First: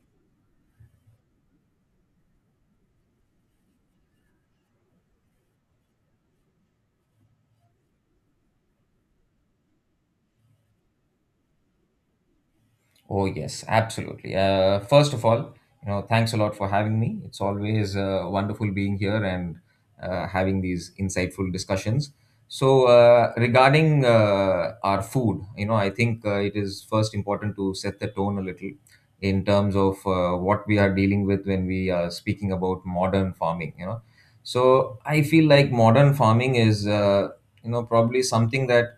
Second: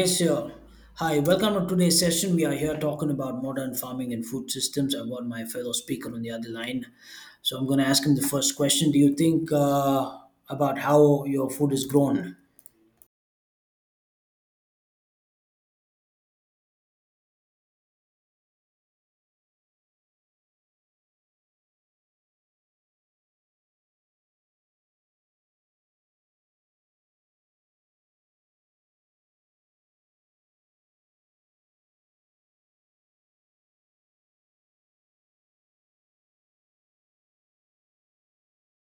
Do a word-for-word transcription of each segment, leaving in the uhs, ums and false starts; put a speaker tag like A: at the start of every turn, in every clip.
A: Yes, sir. Hi, welcome to today's session. We are here talking about modern farming and food systems. I've got my fellow speaker on the other line. So I'm going to ask him the first question. Do you think uh, about how your food is grown?
B: Oh, yes, absolutely. Uh, first of all, you know, thanks a lot for having me. It's always uh, wonderful being here and uh, having these insightful discussions. So, uh, regarding uh, our food, you know, I think uh, it is first important to set the tone a little in terms of uh, what we are dealing with when we are speaking about modern farming, you know. So, I feel like modern farming is, uh, you know, probably something that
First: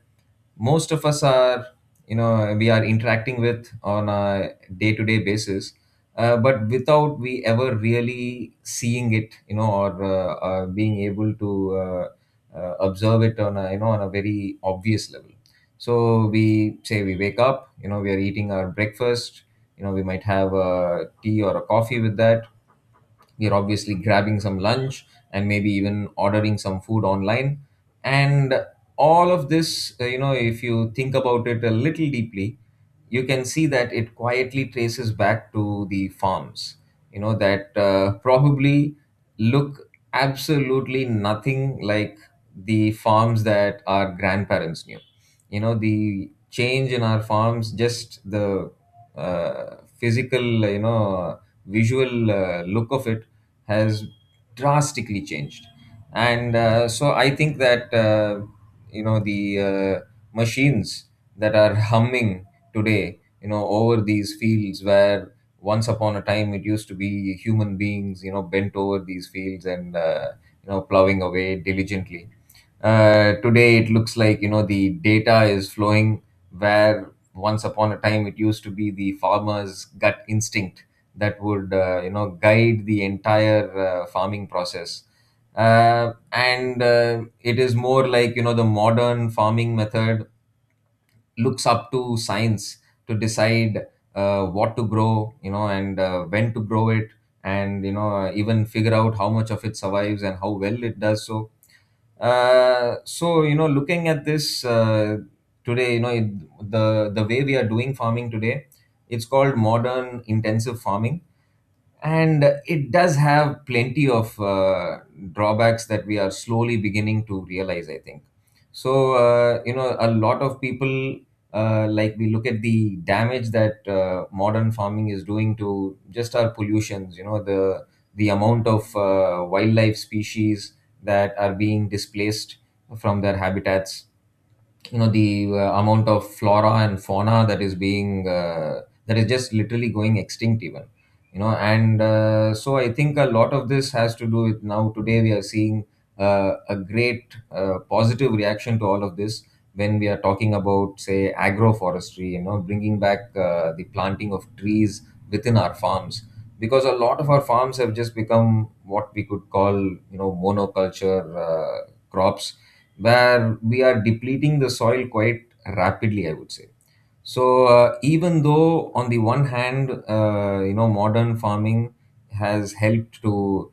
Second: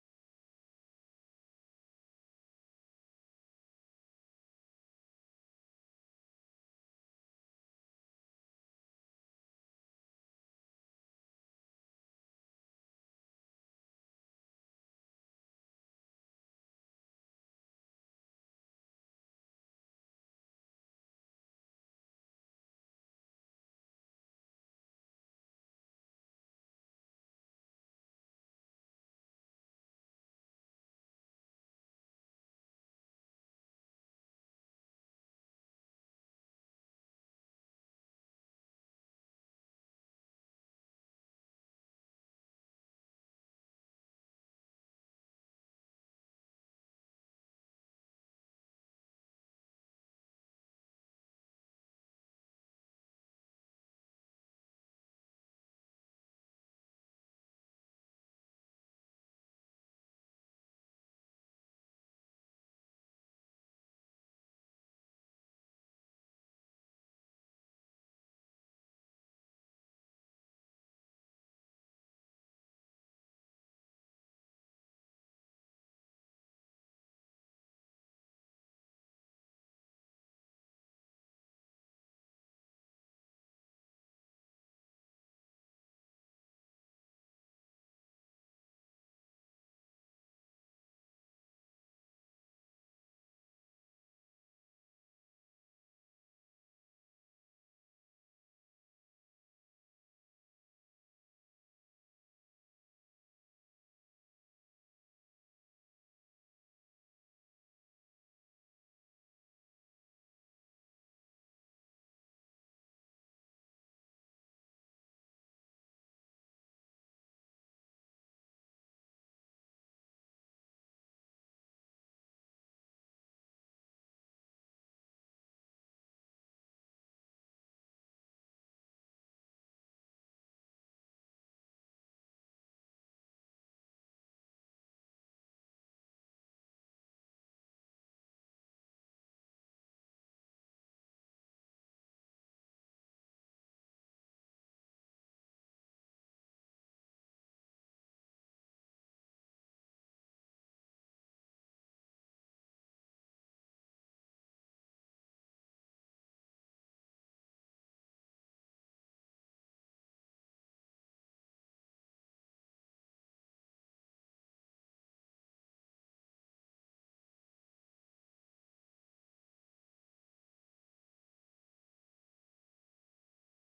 B: most of us are you know we are interacting with on a day-to-day basis, uh, but without we ever really seeing it you know or uh, uh, being able to uh, uh, observe it on a you know on a very obvious level. So we say we wake up, you know we are eating our breakfast, you know we might have a tea or a coffee with that, we're obviously grabbing some lunch, and maybe even ordering some food online. And all of this, uh, you know, if you think about it a little deeply, you can see that it quietly traces back to the farms, you know, that uh, probably look absolutely nothing like the farms that our grandparents knew. You know, the change in our farms, just the uh, physical, you know, visual uh, look of it has drastically changed. And uh, so i think that uh, you know the uh, machines that are humming today, you know over these fields where once upon a time it used to be human beings, you know bent over these fields and uh, you know plowing away diligently. Uh, today it looks like, you know the data is flowing where once upon a time it used to be the farmer's gut instinct that would uh, you know guide the entire uh, farming process. Uh, and uh, It is more like, you know the modern farming method looks up to science to decide uh, what to grow, you know and uh, when to grow it, and you know uh, even figure out how much of it survives and how well it does so. Uh, so you know looking at this, uh, today you know it, the the way we are doing farming today, it's called modern intensive farming, and it does have plenty of uh, drawbacks that we are slowly beginning to realize, I think. So uh, you know a lot of people, uh, like we look at the damage that uh, modern farming is doing to just our pollutions, you know the the amount of uh, wildlife species that are being displaced from their habitats, you know the uh, amount of flora and fauna that is being uh, that is just literally going extinct even, you know and uh, so I think a lot of this has to do with, now today we are seeing uh, a great uh, positive reaction to all of this when we are talking about, say, agroforestry, you know bringing back uh, the planting of trees within our farms, because a lot of our farms have just become what we could call, you know monoculture uh, crops, where we are depleting the soil quite rapidly, I would say. So uh, even though on the one hand, uh, you know, modern farming has helped to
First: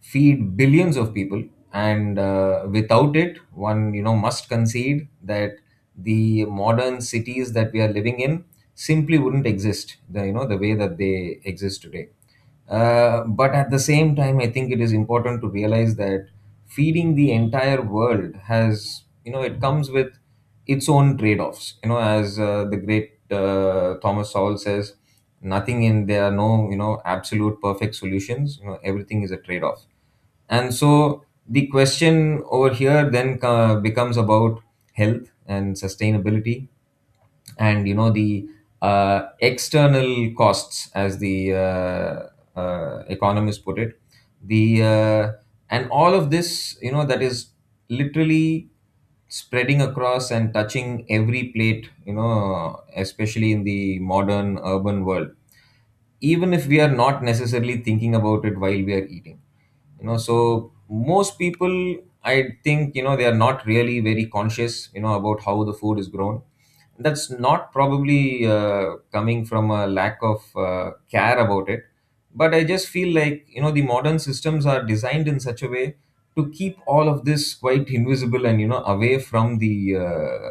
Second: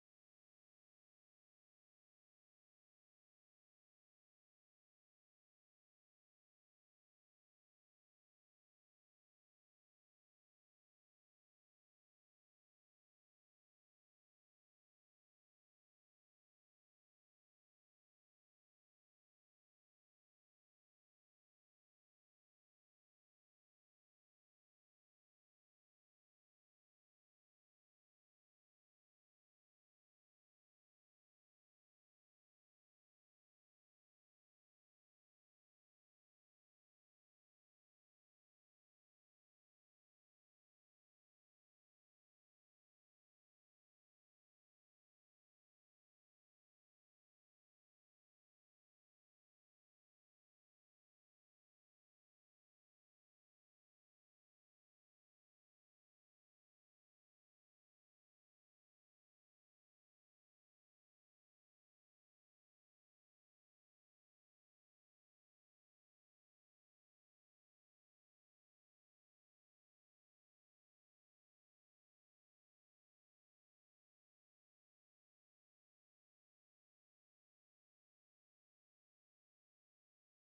B: feed billions of people, and uh, without it one you know must concede that the modern cities that we are living in simply wouldn't exist the you know the way that they exist today. Uh, but at the same time I think it is important to realize that feeding the entire world has, you know it comes with its own trade-offs, you know as uh, the great uh, Thomas Sowell says, nothing in there are no, you know absolute perfect solutions, you know everything is a trade-off. And so the question over here then uh, becomes about health and sustainability, and you know the uh, external costs, as the uh, uh, economists put it, the uh, and all of this, you know that is literally spreading across and touching every plate, you know especially in the modern urban world, even if we are not necessarily thinking about it while we are eating. You know so most people, I think, you know they are not really very conscious, you know about how the food is grown. That's not probably uh, coming from a lack of uh, care about it, but I just feel like, you know the modern systems are designed in such a way to keep all of this quite invisible and you know away from the uh,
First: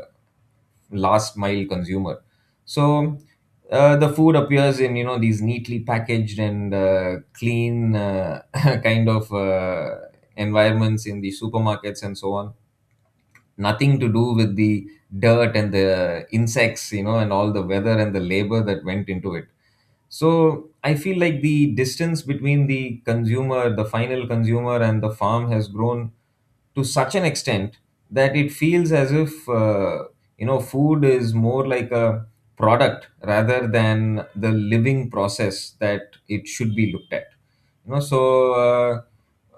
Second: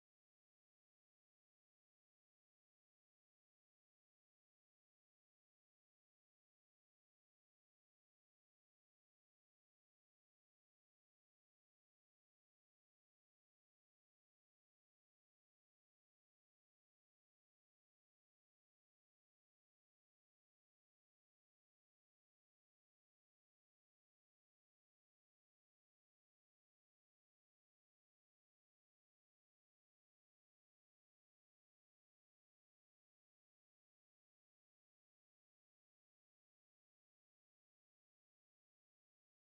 B: last mile consumer. So uh, the food appears in, you know these neatly packaged and uh, clean uh, kind of uh, environments in the supermarkets and so on. Nothing to do with the dirt and the insects, you know, and all the weather and the labor that went into it. So I feel like the distance between the consumer, the final consumer, and the farm has grown to such an extent that it feels as if uh, you know food is more like a product rather than the living process that it should be looked at. You know, so uh,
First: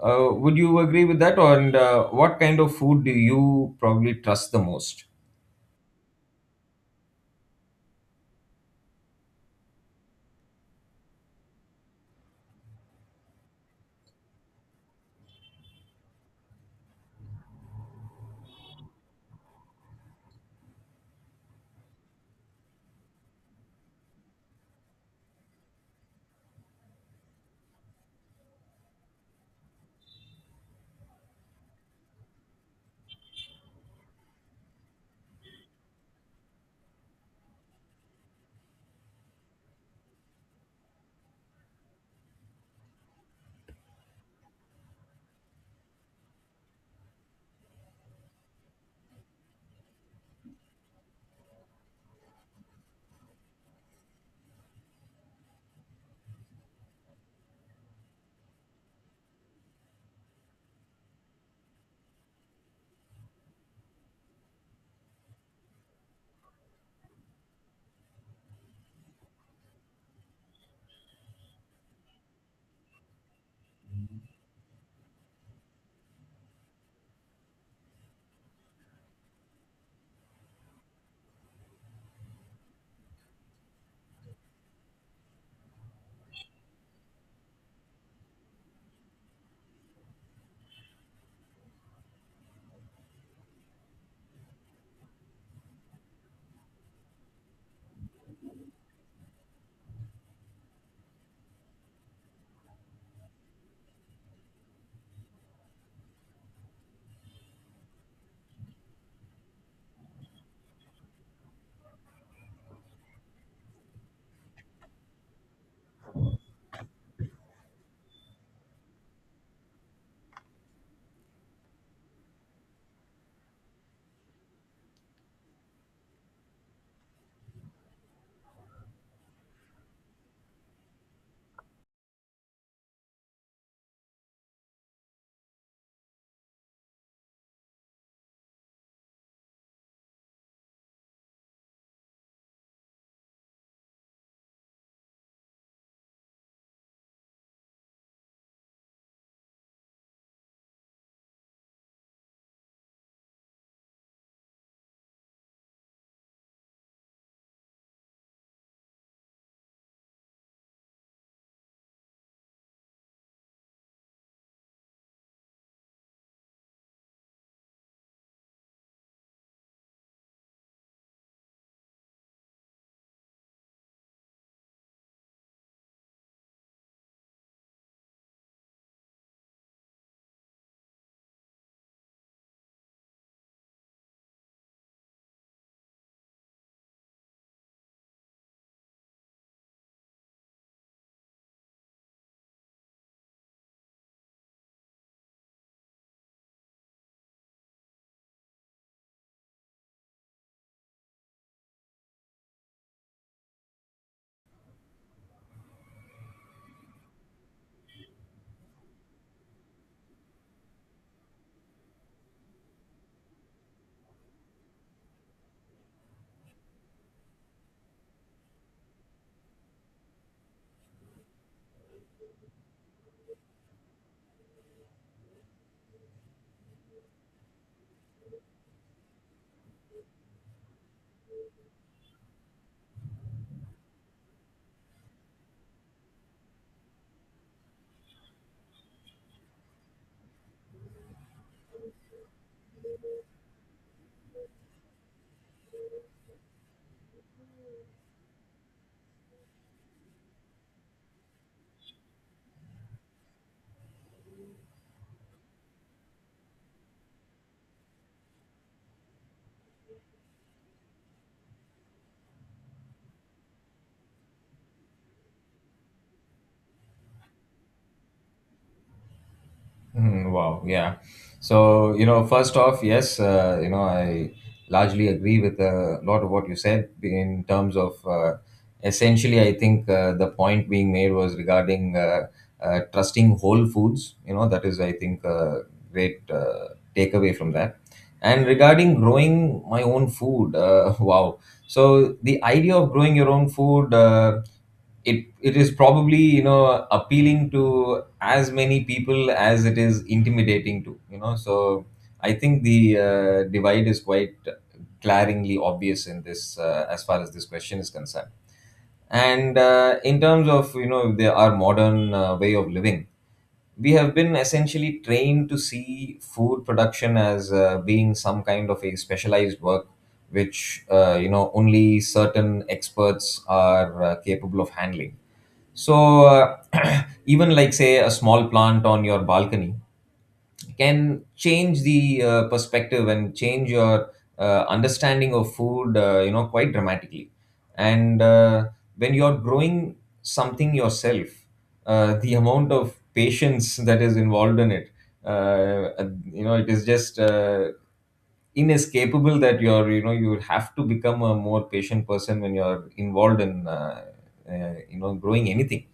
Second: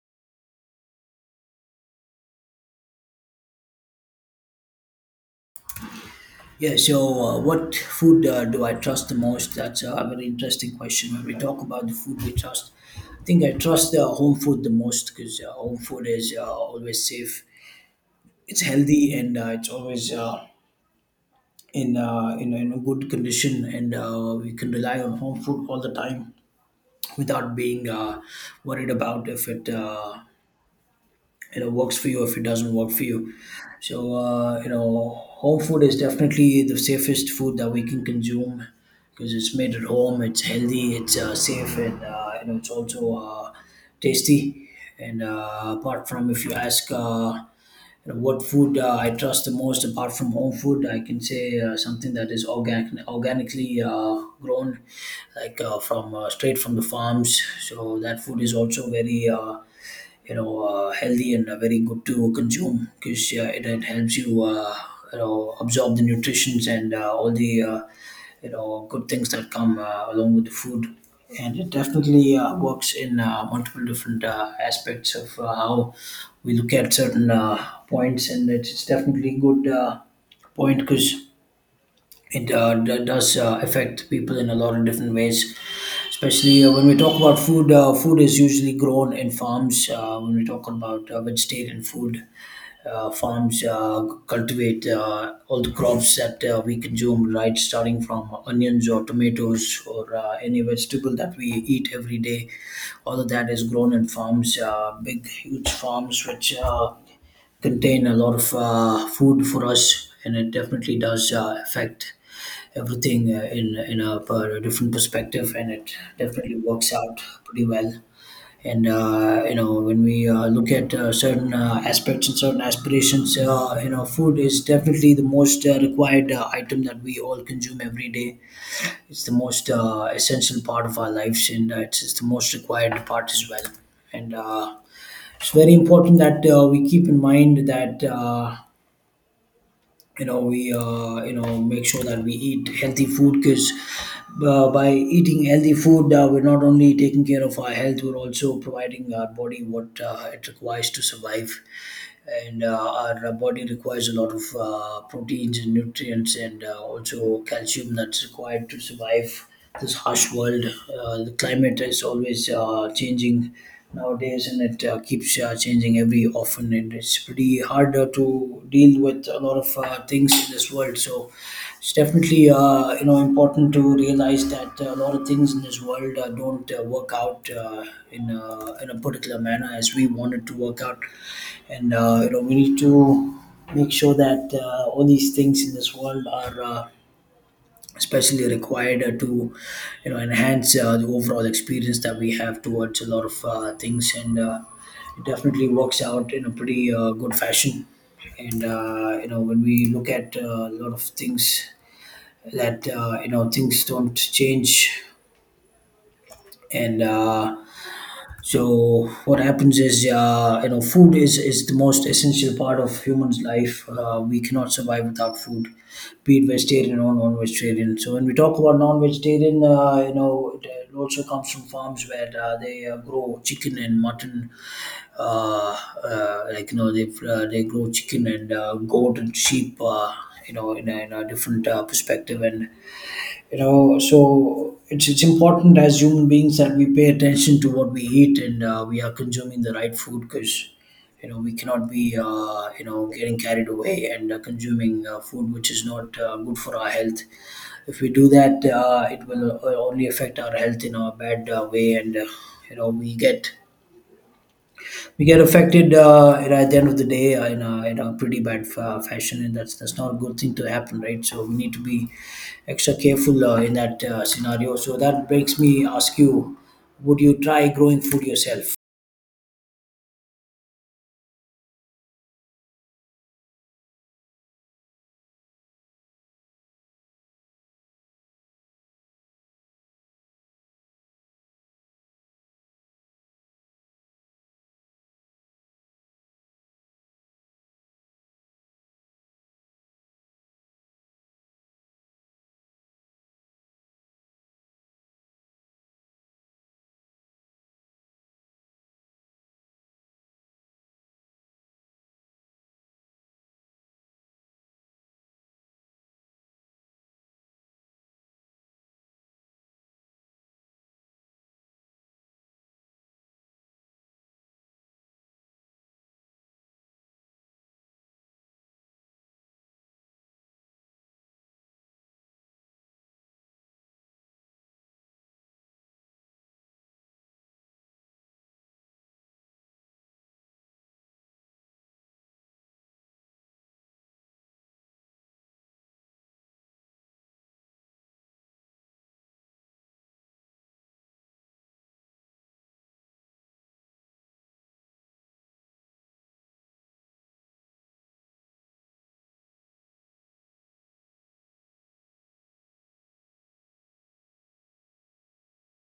B: uh, would you agree with that? Or And uh, what kind of food do you probably trust the most?
A: Yeah, so uh, what food uh, do I trust the most? That's a very interesting question. When we talk about the food we trust, I think I trust uh, home food the most because uh, home food is uh, always safe. It's healthy and uh, it's always uh, in uh, in, in a good condition, and uh, we can rely on home food all the time without being uh, worried about if it uh, you know works for you, if it doesn't work for you. So uh, you know, home food is definitely the safest food that we can consume because it's made at home, it's healthy, it's uh, safe, and uh, you know, it's also uh, tasty. And uh, apart from, if you ask uh, you know, what food uh, I trust the most apart from home food, I can say uh, something that is organic, organically uh, grown, like uh, from uh, straight from the farms. So that food is also very uh, you know uh, healthy and uh, very good to consume because, yeah, it, it helps you uh, you know absorb the nutritions and uh, all the uh, you know good things that come uh, along with the food. And it definitely uh, works in uh, multiple different uh, aspects of uh, how we look at certain uh, points, and it's it's definitely good uh, point because it uh, d- does uh, affect people in a lot of different ways, especially uh, when we talk about food uh, food is usually grown in farms. Uh, when we talk about uh, vegetarian food, uh, farms uh, cultivate uh, all the crops that uh, we consume, right, starting from onions or tomatoes or uh, any vegetable that we eat every day. All of that is grown in farms, uh, big huge farms, which uh, contain a lot of uh, food for us, and it definitely does uh, affect everything uh, in in a, per- different perspective, and it definitely works out pretty well. And uh, you know, when we uh, look at uh, certain uh, aspects and certain aspirations, uh, you know, food is definitely the most uh, required uh, item that we all consume every day. It's the most uh, essential part of our lives, and uh, it's, it's the most required part as well. And uh, it's very important that uh, we keep in mind that. Uh, you know, we uh, you know make sure that we eat healthy food, because uh, by eating healthy food, uh, we're not only taking care of our health, we're also providing our body what uh, it requires to survive. And uh, our body requires a lot of uh, proteins and nutrients and uh, also calcium, that's required to survive this harsh world. Uh, the climate is always uh, changing nowadays, and it uh, keeps uh, changing every often, and it's pretty harder to deal with a lot of uh, things in this world. So it's definitely uh, you know important to realize that uh, a lot of things in this world uh, don't uh, work out uh, in uh, in a particular manner as we want it to work out. And uh, you know, we need to make sure that uh, all these things in this world are. Uh, especially required uh, to you know enhance uh, the overall experience that we have towards a lot of uh, things. And uh, it definitely works out in a pretty uh, good fashion. And uh, you know, when we look at uh, a lot of things, that uh, you know, things don't change. And uh, so what happens is, uh, you know, food is is the most essential part of human's life. Uh, we cannot survive without food, be it vegetarian or non-vegetarian. So when we talk about non-vegetarian, uh, you know, it it also comes from farms where uh, they uh, grow chicken and mutton, uh, uh, like you know, they uh, they grow chicken and uh, goat and sheep, uh, you know, in a, in a different uh, perspective. And you know, so it's it's important, as human beings, that we pay attention to what we eat, and uh, we are consuming the right food. Because you know, we cannot be uh, you know getting carried away and uh, consuming uh, food which is not uh, good for our health. If we do that, uh, it will uh, only affect our health in a bad uh, way. And uh, you know, we get we get affected, uh, you know, at the end of the day, uh, in a, in a pretty bad fa- fashion. And that's that's not a good thing to happen, right? So we need to be extra careful uh, in that uh, scenario. So that makes me ask you, would you try growing food yourself?
B: Mhm. Wow, yeah. So, you know, first off, yes, uh, you know, I largely agree with a lot of what you said in terms of uh, essentially, I think uh, the point being made was regarding uh, uh, trusting whole foods. You know, that is, I think, a great uh, takeaway from that. And regarding growing my own food, uh, wow. So, the idea of growing your own food. Uh, it it is probably, you know, appealing to as many people as it is intimidating to, you know. So I think the uh, divide is quite glaringly obvious in this, uh, as far as this question is concerned. And uh, in terms of, you know, the, our modern uh, way of living, we have been essentially trained to see food production as uh, being some kind of a specialized work, which uh, you know, only certain experts are uh, capable of handling. So uh, even like, say, a small plant on your balcony can change the uh, perspective and change your uh, understanding of food, uh, you know, quite dramatically. And uh, when you're growing something yourself, uh, the amount of patience that is involved in it, uh, you know, it is just uh, inescapable that you're you know you have to become a more patient person when you're involved in uh, uh, you know, growing anything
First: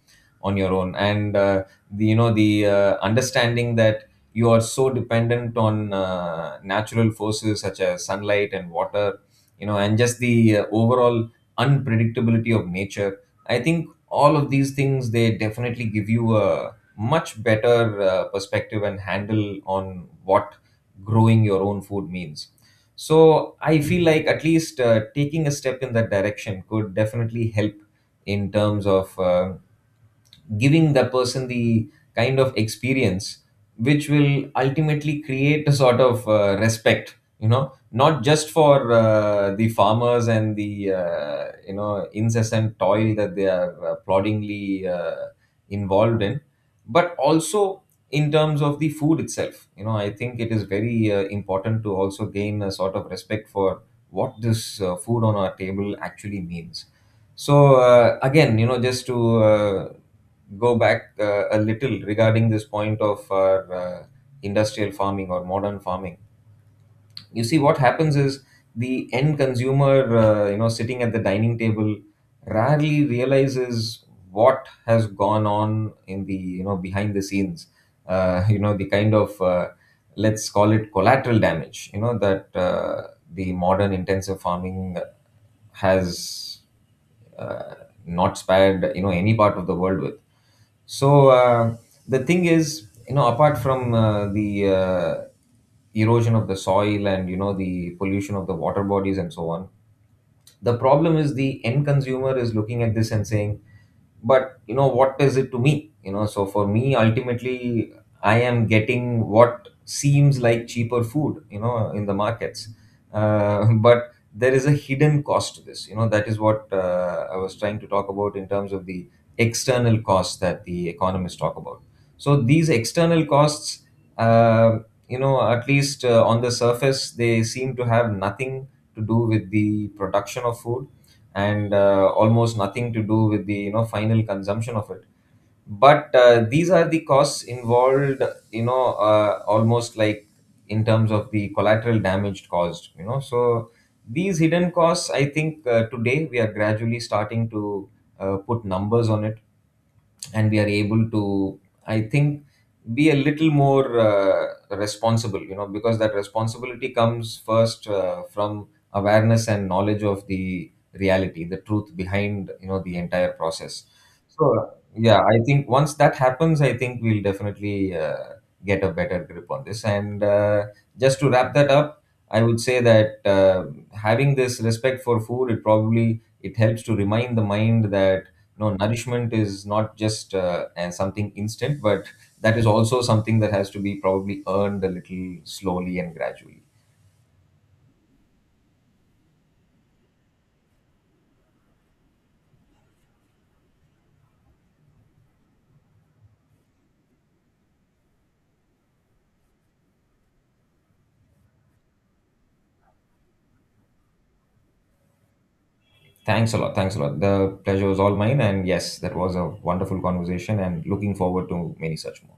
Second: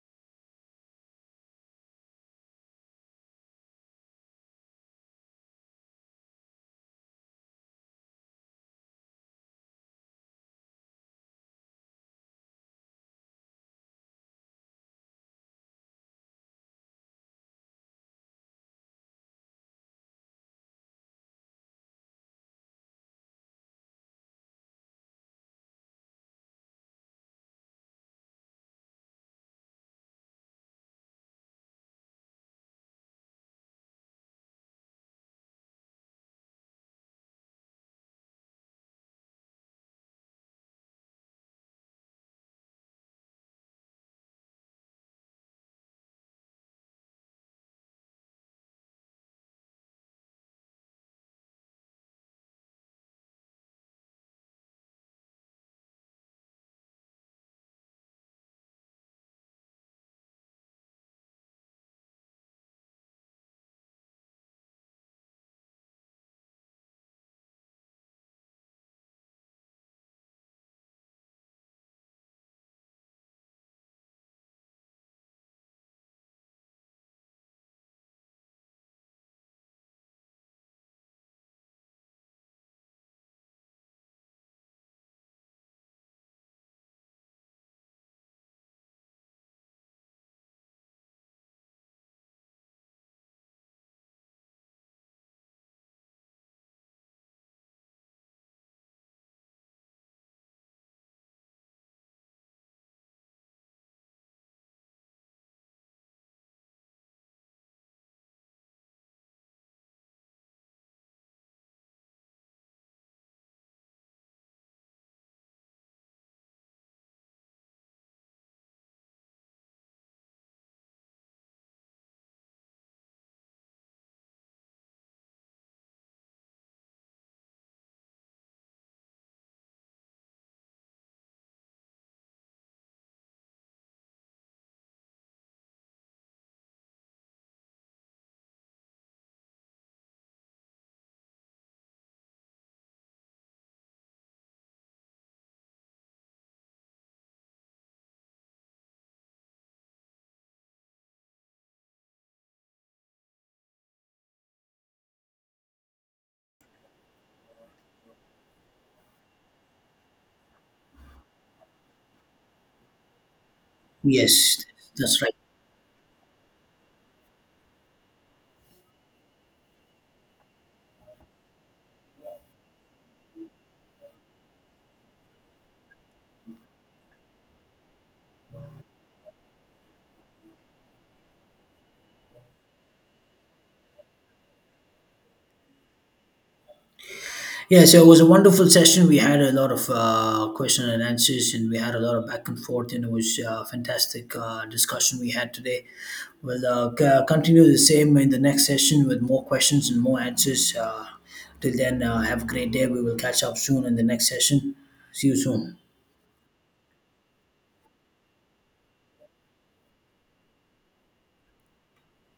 B: on your own. And uh, the, you know, the uh, understanding that you are so dependent on uh, natural forces such as sunlight and water, you know, and just the uh, overall unpredictability of nature, I think all of these things they definitely give you a much better uh, perspective and handle on what growing your own food means. So I feel like at least uh, taking a step in that direction could definitely help in terms of uh, giving the person the kind of experience which will ultimately create a sort of uh, respect, you know, not just for uh, the farmers and the uh, you know, incessant toil that they are uh, ploddingly uh, involved in, but also in terms of the food itself. You know, I think it is very uh, important to also gain a sort of respect for what this uh, food on our table actually means. So uh, again, you know, just to uh, go back uh, a little, regarding this point of our uh, industrial farming or modern farming, you see what happens is the end consumer, uh, you know, sitting at the dining table, rarely realizes what has gone on in the, you know, behind the scenes. Uh, you know, the kind of uh, let's call it collateral damage. You know that uh, the modern intensive farming has uh, not spared, you know, any part of the world with. So uh, the thing is, you know, apart from uh, the uh, erosion of the soil and, you know, the pollution of the water bodies and so on, the problem is the end consumer is looking at this and saying, but you know, what is it to me? You know, so for me ultimately I am getting what seems like cheaper food, you know, in the markets. Uh, but there is a hidden cost to this, you know, that is what uh, I was trying to talk about in terms of the external costs that the economists talk about. So these external costs, uh, you know at least uh, on the surface they seem to have nothing to do with the production of food, and uh, almost nothing to do with the, you know, final consumption of it. But uh, these are the costs involved, you know, uh, almost like in terms of the collateral damage caused. You know, so these hidden costs, I think uh, today we are gradually starting to uh, put numbers on it, and we are able to, I think, be a little more uh, responsible, you know, because that responsibility comes first uh, from awareness and knowledge of the reality, the truth behind, you know, the entire process. So
A: Yes, that's
B: yeah,
A: right.
B: I think once that happens I think we'll definitely uh, get a better grip on this. And uh, just to wrap that up, I would say that uh, having this respect for food, it probably, it helps to remind the mind that no, nourishment is not just uh, and something instant, but that is also something that has to be probably earned a little slowly and gradually.
A: Yeah, so it was a wonderful session. We had a lot of uh, question and answers, and we had a lot of back and forth, and it was uh, fantastic uh, discussion we had today. We'll uh, c- continue the same in the next session with more questions and more answers. Uh, till then, uh, have a great day. We will catch up soon in the next session. See you soon.
B: Thanks a lot, thanks a lot, the pleasure was all mine, and yes, that was a wonderful conversation and looking forward to many such more.